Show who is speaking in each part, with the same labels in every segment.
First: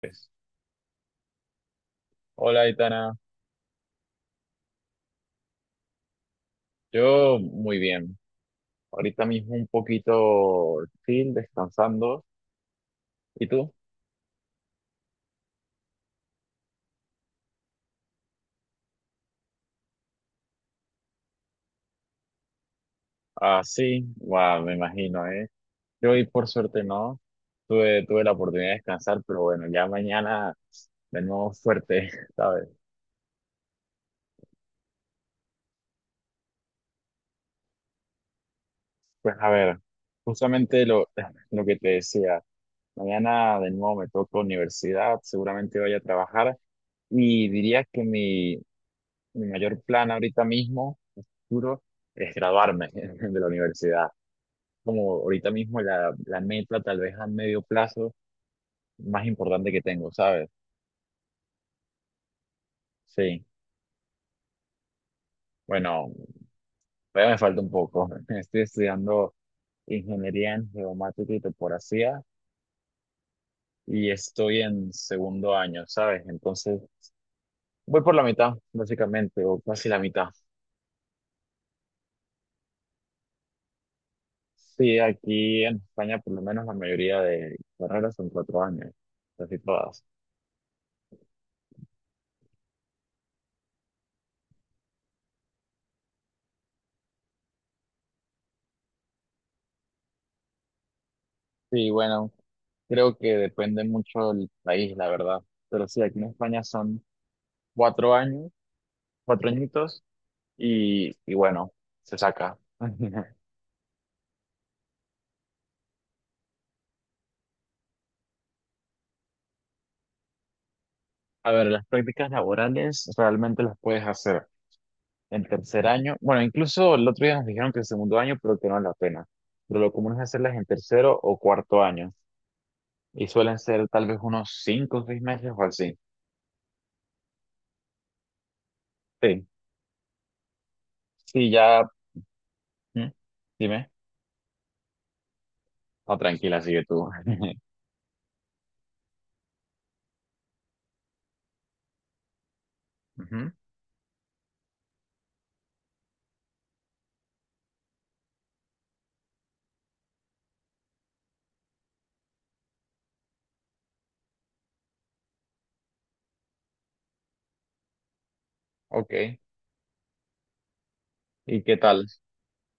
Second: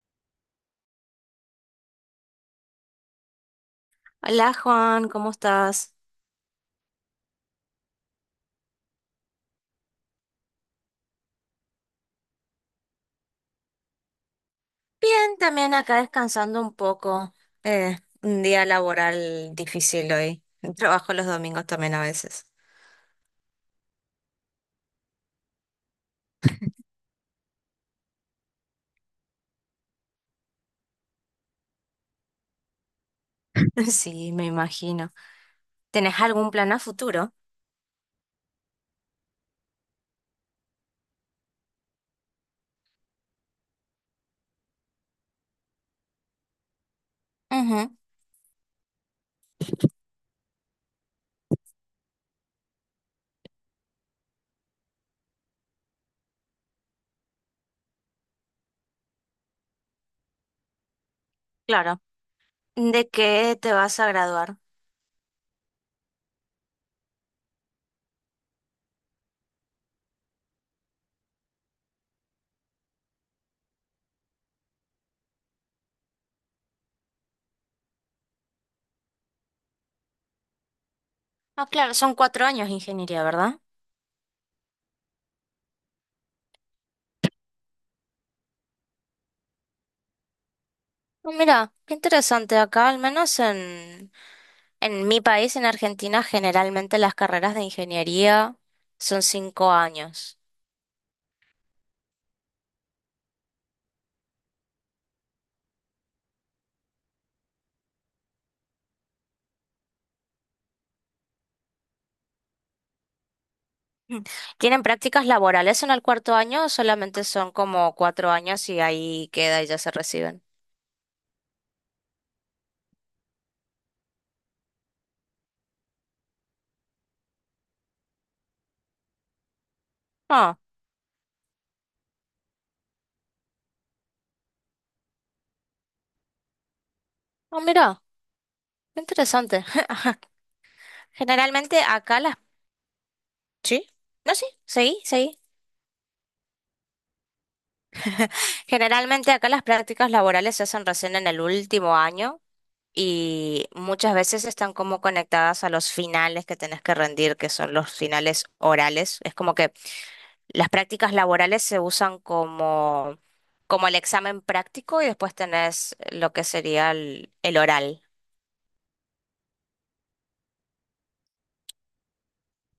Speaker 1: Pues, hola, Itana.
Speaker 2: Hola Juan, ¿cómo estás?
Speaker 1: Yo muy bien. Ahorita mismo un poquito chill, descansando. ¿Y tú?
Speaker 2: Bien, también acá descansando un poco. Eh, un día laboral difícil hoy. Trabajo los domingos también a veces.
Speaker 1: Ah, sí. Guau, me imagino, ¿eh? Yo hoy por suerte no. Tuve la oportunidad de descansar, pero bueno, ya mañana de nuevo fuerte, ¿sabes?
Speaker 2: Sí, me imagino. ¿Tenés algún plan a futuro?
Speaker 1: Pues a ver, justamente lo que te decía. Mañana de nuevo me toca universidad, seguramente vaya a trabajar y diría
Speaker 2: Ujú,
Speaker 1: que mi mayor plan ahorita mismo, a futuro, es graduarme de la universidad. Como ahorita mismo la meta, tal vez a medio plazo, más importante que tengo, ¿sabes?
Speaker 2: claro. ¿De
Speaker 1: Sí.
Speaker 2: qué te vas a graduar?
Speaker 1: Bueno, todavía me falta un poco. Estoy estudiando ingeniería en geomática y topografía y estoy en 2.º año, ¿sabes? Entonces, voy por la mitad, básicamente, o casi la mitad.
Speaker 2: Ah, claro, son 4 años de ingeniería, ¿verdad?
Speaker 1: Sí, aquí en España, por lo menos la mayoría de carreras son 4 años, casi todas.
Speaker 2: Ah, mira, qué interesante. Acá, al menos en mi país, en Argentina, generalmente las carreras de ingeniería son 5 años.
Speaker 1: Sí, bueno, creo que depende mucho del país, la verdad. Pero sí, aquí en España son 4 años, cuatro añitos, y, bueno, se saca.
Speaker 2: ¿Tienen prácticas laborales en el cuarto año o solamente son como 4 años y ahí queda y ya se reciben?
Speaker 1: A ver, las prácticas laborales realmente las puedes hacer en 3.er año. Bueno, incluso el otro día nos dijeron que en 2.º año, pero que no es la pena. Pero lo común es hacerlas
Speaker 2: Ah,
Speaker 1: en tercero o 4.º año. Y suelen ser tal vez unos 5 o 6 meses o así.
Speaker 2: ah, mira, qué
Speaker 1: Sí,
Speaker 2: interesante.
Speaker 1: sí,
Speaker 2: Generalmente
Speaker 1: ya.
Speaker 2: acá las...
Speaker 1: ¿Mm?
Speaker 2: ¿Sí?
Speaker 1: Dime.
Speaker 2: No, sí, sí.
Speaker 1: No, tranquila, sigue tú.
Speaker 2: Generalmente acá las prácticas laborales se hacen recién en el último año
Speaker 1: Ujú.
Speaker 2: y muchas veces están como conectadas a los finales que tenés que rendir, que son los finales orales. Es como que las prácticas laborales se usan como, como el examen práctico y después tenés lo que sería el oral.
Speaker 1: Ok. ¿Y qué tal?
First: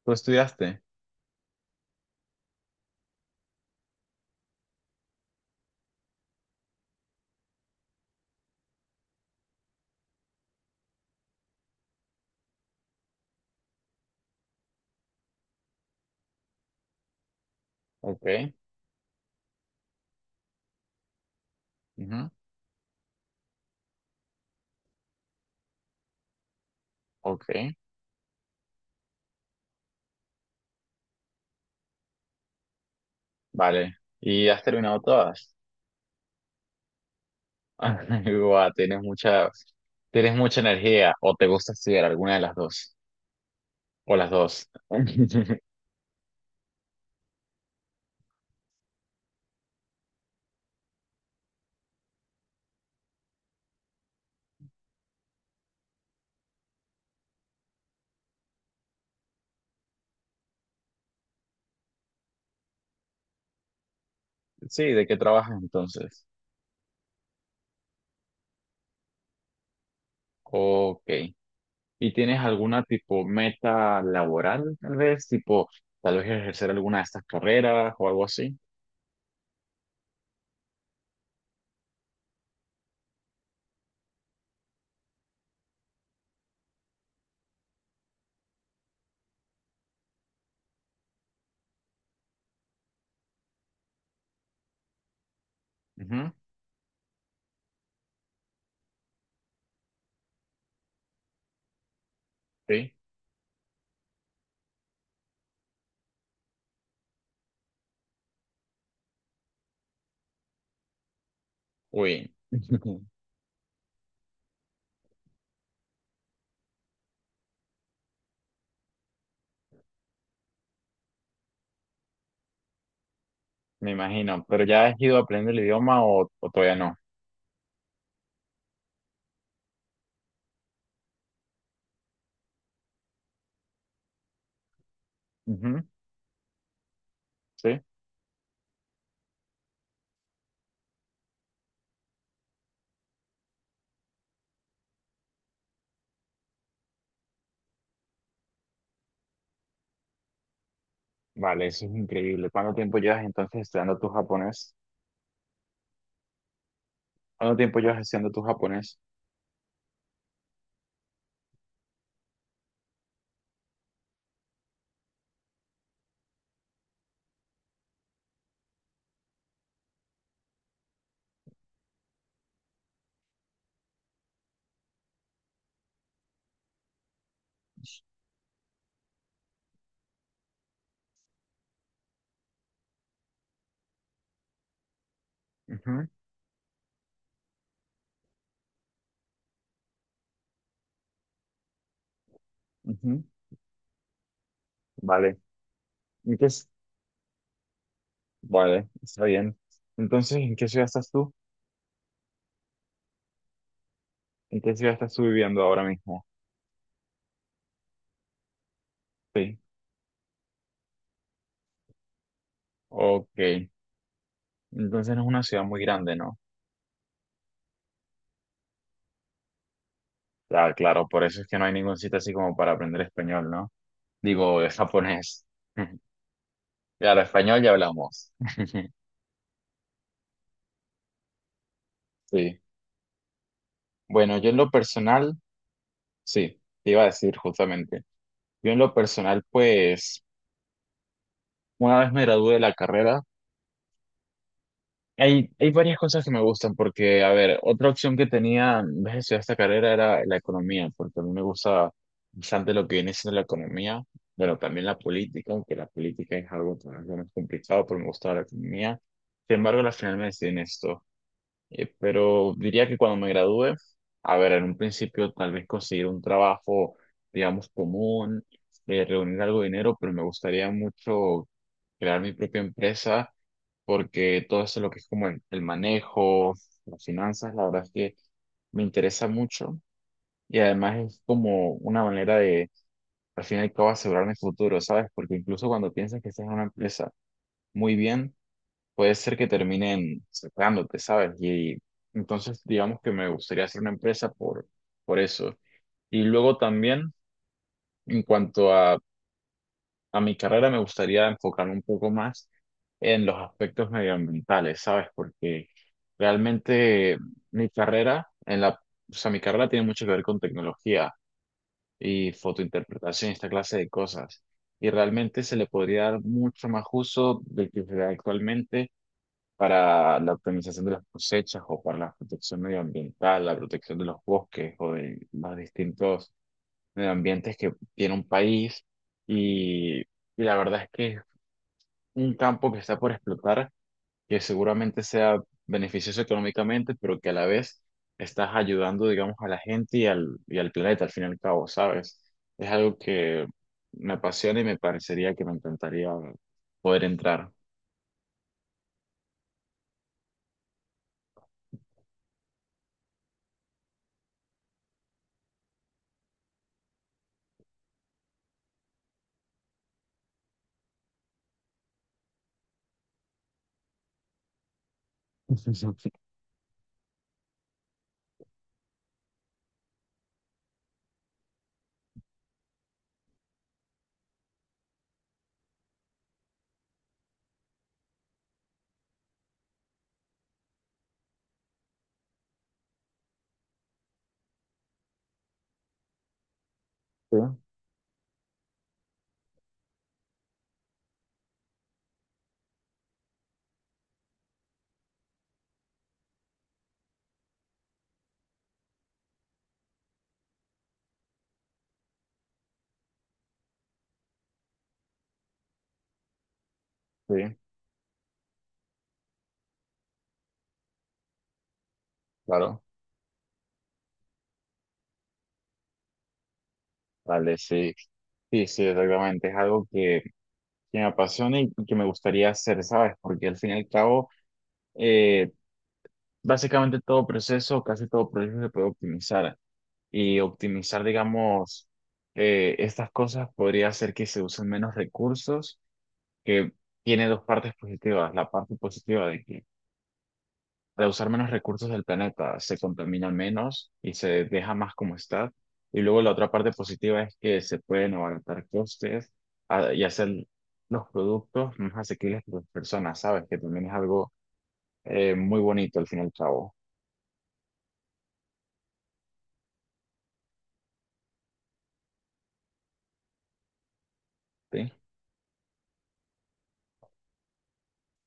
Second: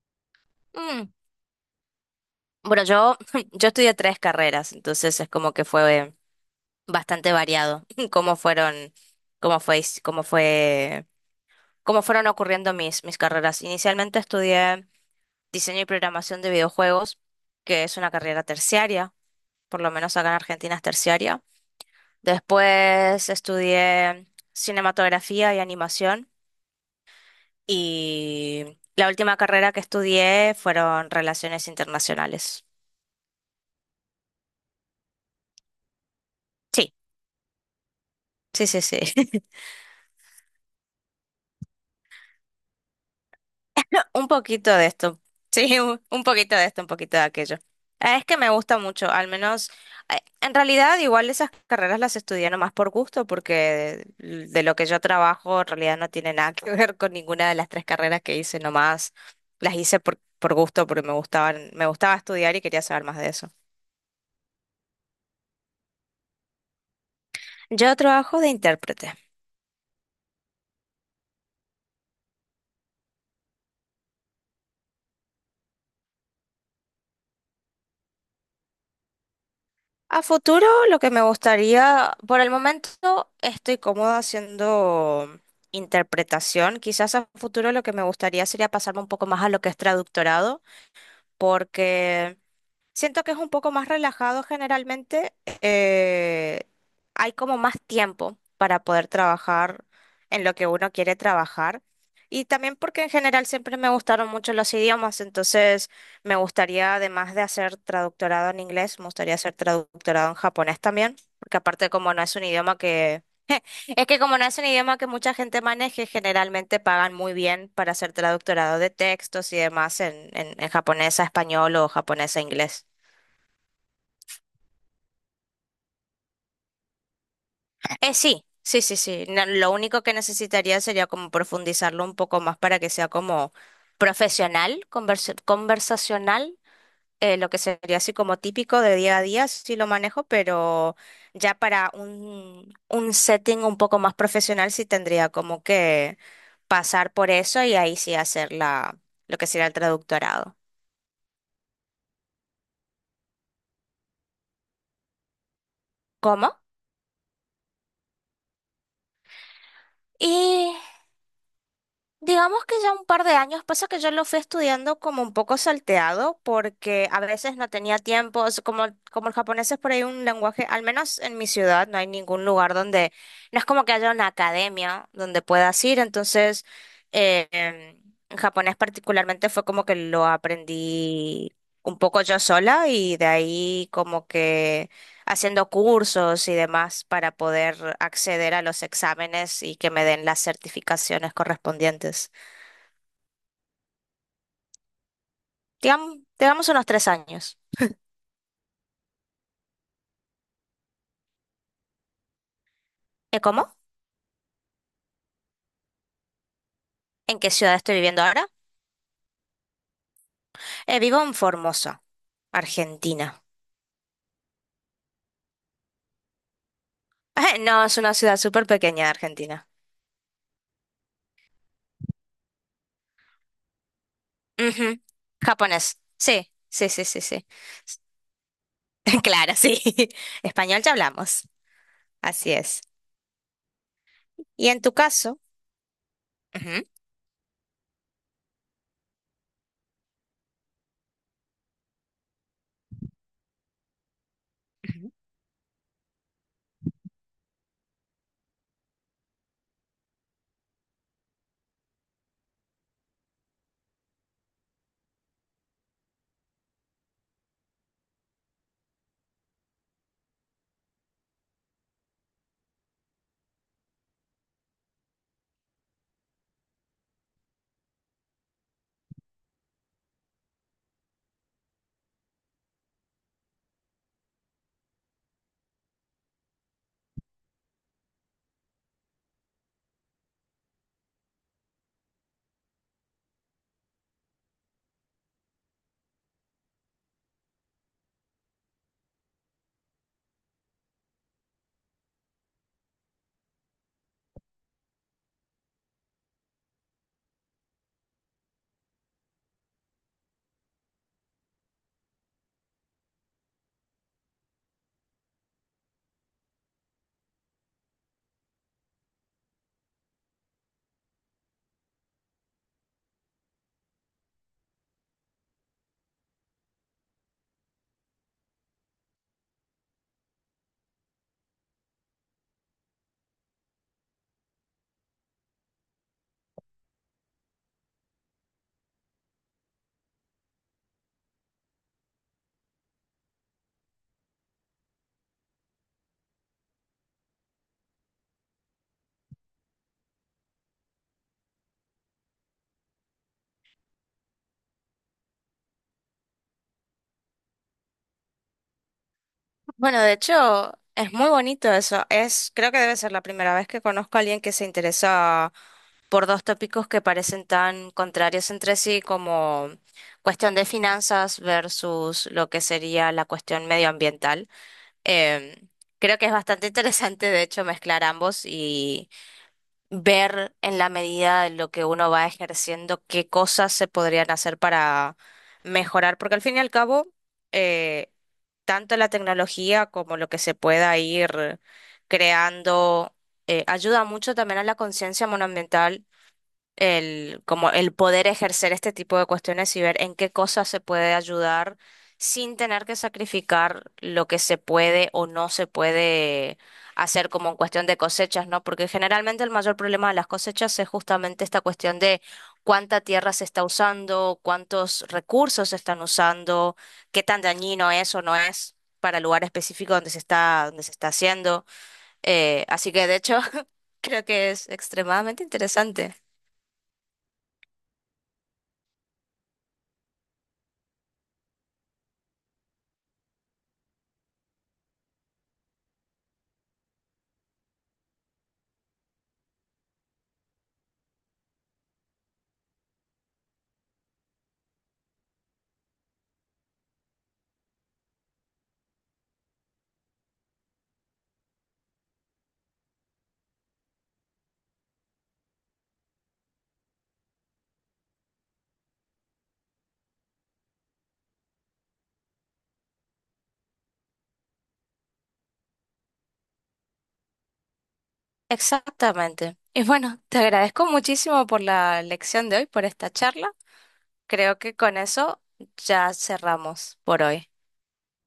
Speaker 1: ¿Tú estudiaste?
Speaker 2: Mm, Bueno, yo estudié tres carreras, entonces es como que fue bastante variado. cómo fueron, cómo cómo fueron ocurriendo mis carreras. Inicialmente estudié diseño y programación de videojuegos, que es una carrera
Speaker 1: Ok.
Speaker 2: terciaria, por lo menos acá en Argentina es terciaria.
Speaker 1: Ujú.
Speaker 2: Después estudié cinematografía y animación.
Speaker 1: Ok.
Speaker 2: Y la última carrera que estudié fueron relaciones internacionales.
Speaker 1: Vale. ¿Y has terminado todas?
Speaker 2: Sí, sí,
Speaker 1: Guau,
Speaker 2: sí, sí.
Speaker 1: tienes mucha energía. ¿O te gusta estudiar alguna de las dos? O
Speaker 2: Un
Speaker 1: las dos.
Speaker 2: poquito de esto. Sí, un poquito de esto, un poquito de aquello. Es que me gusta mucho, al menos, en realidad igual esas carreras las estudié nomás por gusto, porque de lo que yo trabajo en realidad no tiene nada que ver con ninguna de las tres carreras que hice, nomás las hice por gusto, porque me gustaban, me gustaba estudiar y quería saber más de eso.
Speaker 1: Sí, ¿de qué trabajas entonces?
Speaker 2: Yo trabajo de intérprete.
Speaker 1: Ok. ¿Y tienes alguna tipo meta laboral, tal vez? Tipo, tal vez ejercer alguna de estas carreras o algo así.
Speaker 2: A futuro, lo que me gustaría, por el momento estoy cómoda haciendo interpretación. Quizás a futuro lo que me gustaría sería pasarme un poco más a lo que es traductorado, porque siento que es un poco más relajado generalmente.
Speaker 1: Ujú.
Speaker 2: eh, Hay como más tiempo para poder trabajar en lo que uno quiere trabajar. Y también
Speaker 1: Sí.
Speaker 2: porque en general siempre me gustaron mucho los idiomas, entonces me gustaría, además de hacer traductorado en inglés, me gustaría hacer traductorado en japonés también, porque aparte como no
Speaker 1: Uy.
Speaker 2: es un idioma que... Es que como no es un idioma que mucha gente maneje, generalmente pagan muy bien para hacer traductorado de textos y demás en japonés a español o japonés a inglés.
Speaker 1: Me imagino. ¿Pero ya has ido aprendiendo el idioma o todavía
Speaker 2: Sí, sí, sí, sí. Lo único que necesitaría sería como profundizarlo un poco más para que sea como profesional,
Speaker 1: no?
Speaker 2: conversacional, lo que
Speaker 1: Sí,
Speaker 2: sería así como típico de día a día, sí lo manejo, pero ya para un setting un poco más profesional sí tendría como que pasar por eso y ahí sí hacer lo que sería el traductorado.
Speaker 1: vale, eso es increíble. ¿Cuánto tiempo llevas entonces estudiando tu japonés?
Speaker 2: ¿Cómo?
Speaker 1: ¿Cuánto tiempo llevas estudiando tu japonés?
Speaker 2: Digamos que ya un par de años, pasa que yo lo fui estudiando como un poco salteado, porque a veces no tenía tiempo, como el japonés es por ahí un lenguaje, al menos en mi ciudad no hay ningún lugar donde, no es como que haya una academia donde puedas ir, entonces eh, em, en japonés particularmente fue como que lo aprendí un poco yo sola y de ahí como que haciendo
Speaker 1: Ujú,
Speaker 2: cursos y demás para poder acceder a los exámenes y que me den las certificaciones correspondientes.
Speaker 1: ujú. Vale, ¿en qué es?
Speaker 2: Digamos unos 3 años.
Speaker 1: Vale, está bien. Entonces, ¿en qué ciudad estás tú?
Speaker 2: Cómo?
Speaker 1: ¿En qué ciudad estás tú viviendo ahora mismo?
Speaker 2: ¿En qué ciudad estoy viviendo ahora?
Speaker 1: Sí,
Speaker 2: Vivo en Formosa, Argentina.
Speaker 1: ok. Entonces no es una ciudad muy grande, ¿no?
Speaker 2: No, es una ciudad súper pequeña de Argentina.
Speaker 1: Ah, claro, por eso es que no hay ningún sitio así como para aprender español, ¿no? Digo, es
Speaker 2: Ujú.
Speaker 1: japonés.
Speaker 2: Japonés. Sí, sí, sí,
Speaker 1: Claro,
Speaker 2: sí, sí.
Speaker 1: español ya hablamos.
Speaker 2: Claro, sí. Español ya hablamos. Así
Speaker 1: Sí.
Speaker 2: es.
Speaker 1: Bueno, yo en
Speaker 2: ¿Y
Speaker 1: lo
Speaker 2: en tu
Speaker 1: personal,
Speaker 2: caso?
Speaker 1: sí,
Speaker 2: Ujú.
Speaker 1: te iba a decir justamente. Yo en lo personal, pues, una vez me gradué de la carrera, hay varias cosas que me gustan porque, a ver, otra opción que tenía en vez de estudiar esta carrera era la economía, porque a mí me gusta bastante lo que viene siendo la economía, pero también la política, aunque la política es algo todavía más complicado, pero me gusta la economía. Sin embargo, al final me decidí en esto. Pero diría que cuando me gradúe, a ver, en un principio tal vez conseguir un trabajo, digamos, común, reunir algo de dinero, pero me gustaría mucho crear mi propia empresa porque todo eso lo que es como el manejo, las finanzas, la verdad es que me interesa mucho y además es como una manera de, al fin y al cabo, asegurar mi futuro, ¿sabes? Porque incluso cuando piensas que estás en una empresa muy bien, puede ser que terminen cerrándote, ¿sabes? Y entonces, digamos que me gustaría hacer una empresa por eso. Y luego también, en cuanto a mi carrera, me gustaría enfocarme un poco más en los aspectos medioambientales, ¿sabes? Porque realmente mi carrera, o sea, mi carrera tiene mucho que ver con tecnología y fotointerpretación y esta clase de cosas. Y realmente se le podría dar mucho más uso del que se da actualmente para la optimización de las cosechas o para la protección medioambiental, la protección de los bosques o de los distintos medioambientes que tiene un país. Y la verdad es que es un campo que está por explotar, que seguramente sea beneficioso económicamente, pero que a la vez estás ayudando, digamos, a la gente y y al planeta, al fin y al cabo, ¿sabes? Es algo que me apasiona y me parecería que me encantaría poder entrar.
Speaker 2: Bueno, de hecho, es muy bonito eso. Es, creo que debe ser la primera vez que conozco a alguien que se interesa por dos tópicos que parecen tan contrarios entre sí, como cuestión de finanzas versus lo que sería la cuestión medioambiental. Em, creo que es bastante interesante, de hecho, mezclar ambos, ver en la medida de lo que uno va ejerciendo qué cosas se podrían hacer para mejorar, porque al fin y al cabo, eh, tanto la tecnología como lo que se pueda ir creando, ayuda mucho también a la conciencia monoambiental,
Speaker 1: Sí,
Speaker 2: como el poder ejercer este tipo de cuestiones y ver en qué cosas se puede ayudar sin tener que sacrificar lo que se puede o no se puede hacer como en cuestión de cosechas, ¿no? Porque generalmente el mayor problema de las cosechas es justamente esta cuestión de cuánta tierra se está usando, cuántos recursos se están usando, qué
Speaker 1: sí,
Speaker 2: tan dañino es o no es para el lugar específico donde se está haciendo.
Speaker 1: claro.
Speaker 2: Así que de hecho creo que es extremadamente interesante.
Speaker 1: Vale, sí, sí, sí, exactamente. Es algo que me apasiona y que me gustaría hacer, ¿sabes? Porque al fin y al cabo, eh, básicamente todo proceso, casi todo proceso se puede optimizar. Y optimizar, digamos, estas cosas podría hacer que se usen menos recursos, que tiene dos partes positivas. La parte positiva de que de usar menos recursos del planeta, se contamina menos y se deja más como está. Y luego la otra parte positiva es que se pueden abaratar costes a- y hacer los productos más asequibles para las personas, ¿sabes? Que también es algo muy bonito al fin y al cabo,
Speaker 2: Exactamente. Y bueno, te agradezco muchísimo por la lección de hoy, por esta charla. Creo que
Speaker 1: ¿sí?
Speaker 2: con eso ya cerramos por hoy.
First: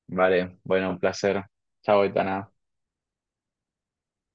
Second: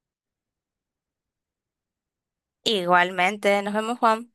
Speaker 1: Vale, bueno, un placer. Chao, Itana.
Speaker 2: Igualmente, nos vemos, Juan.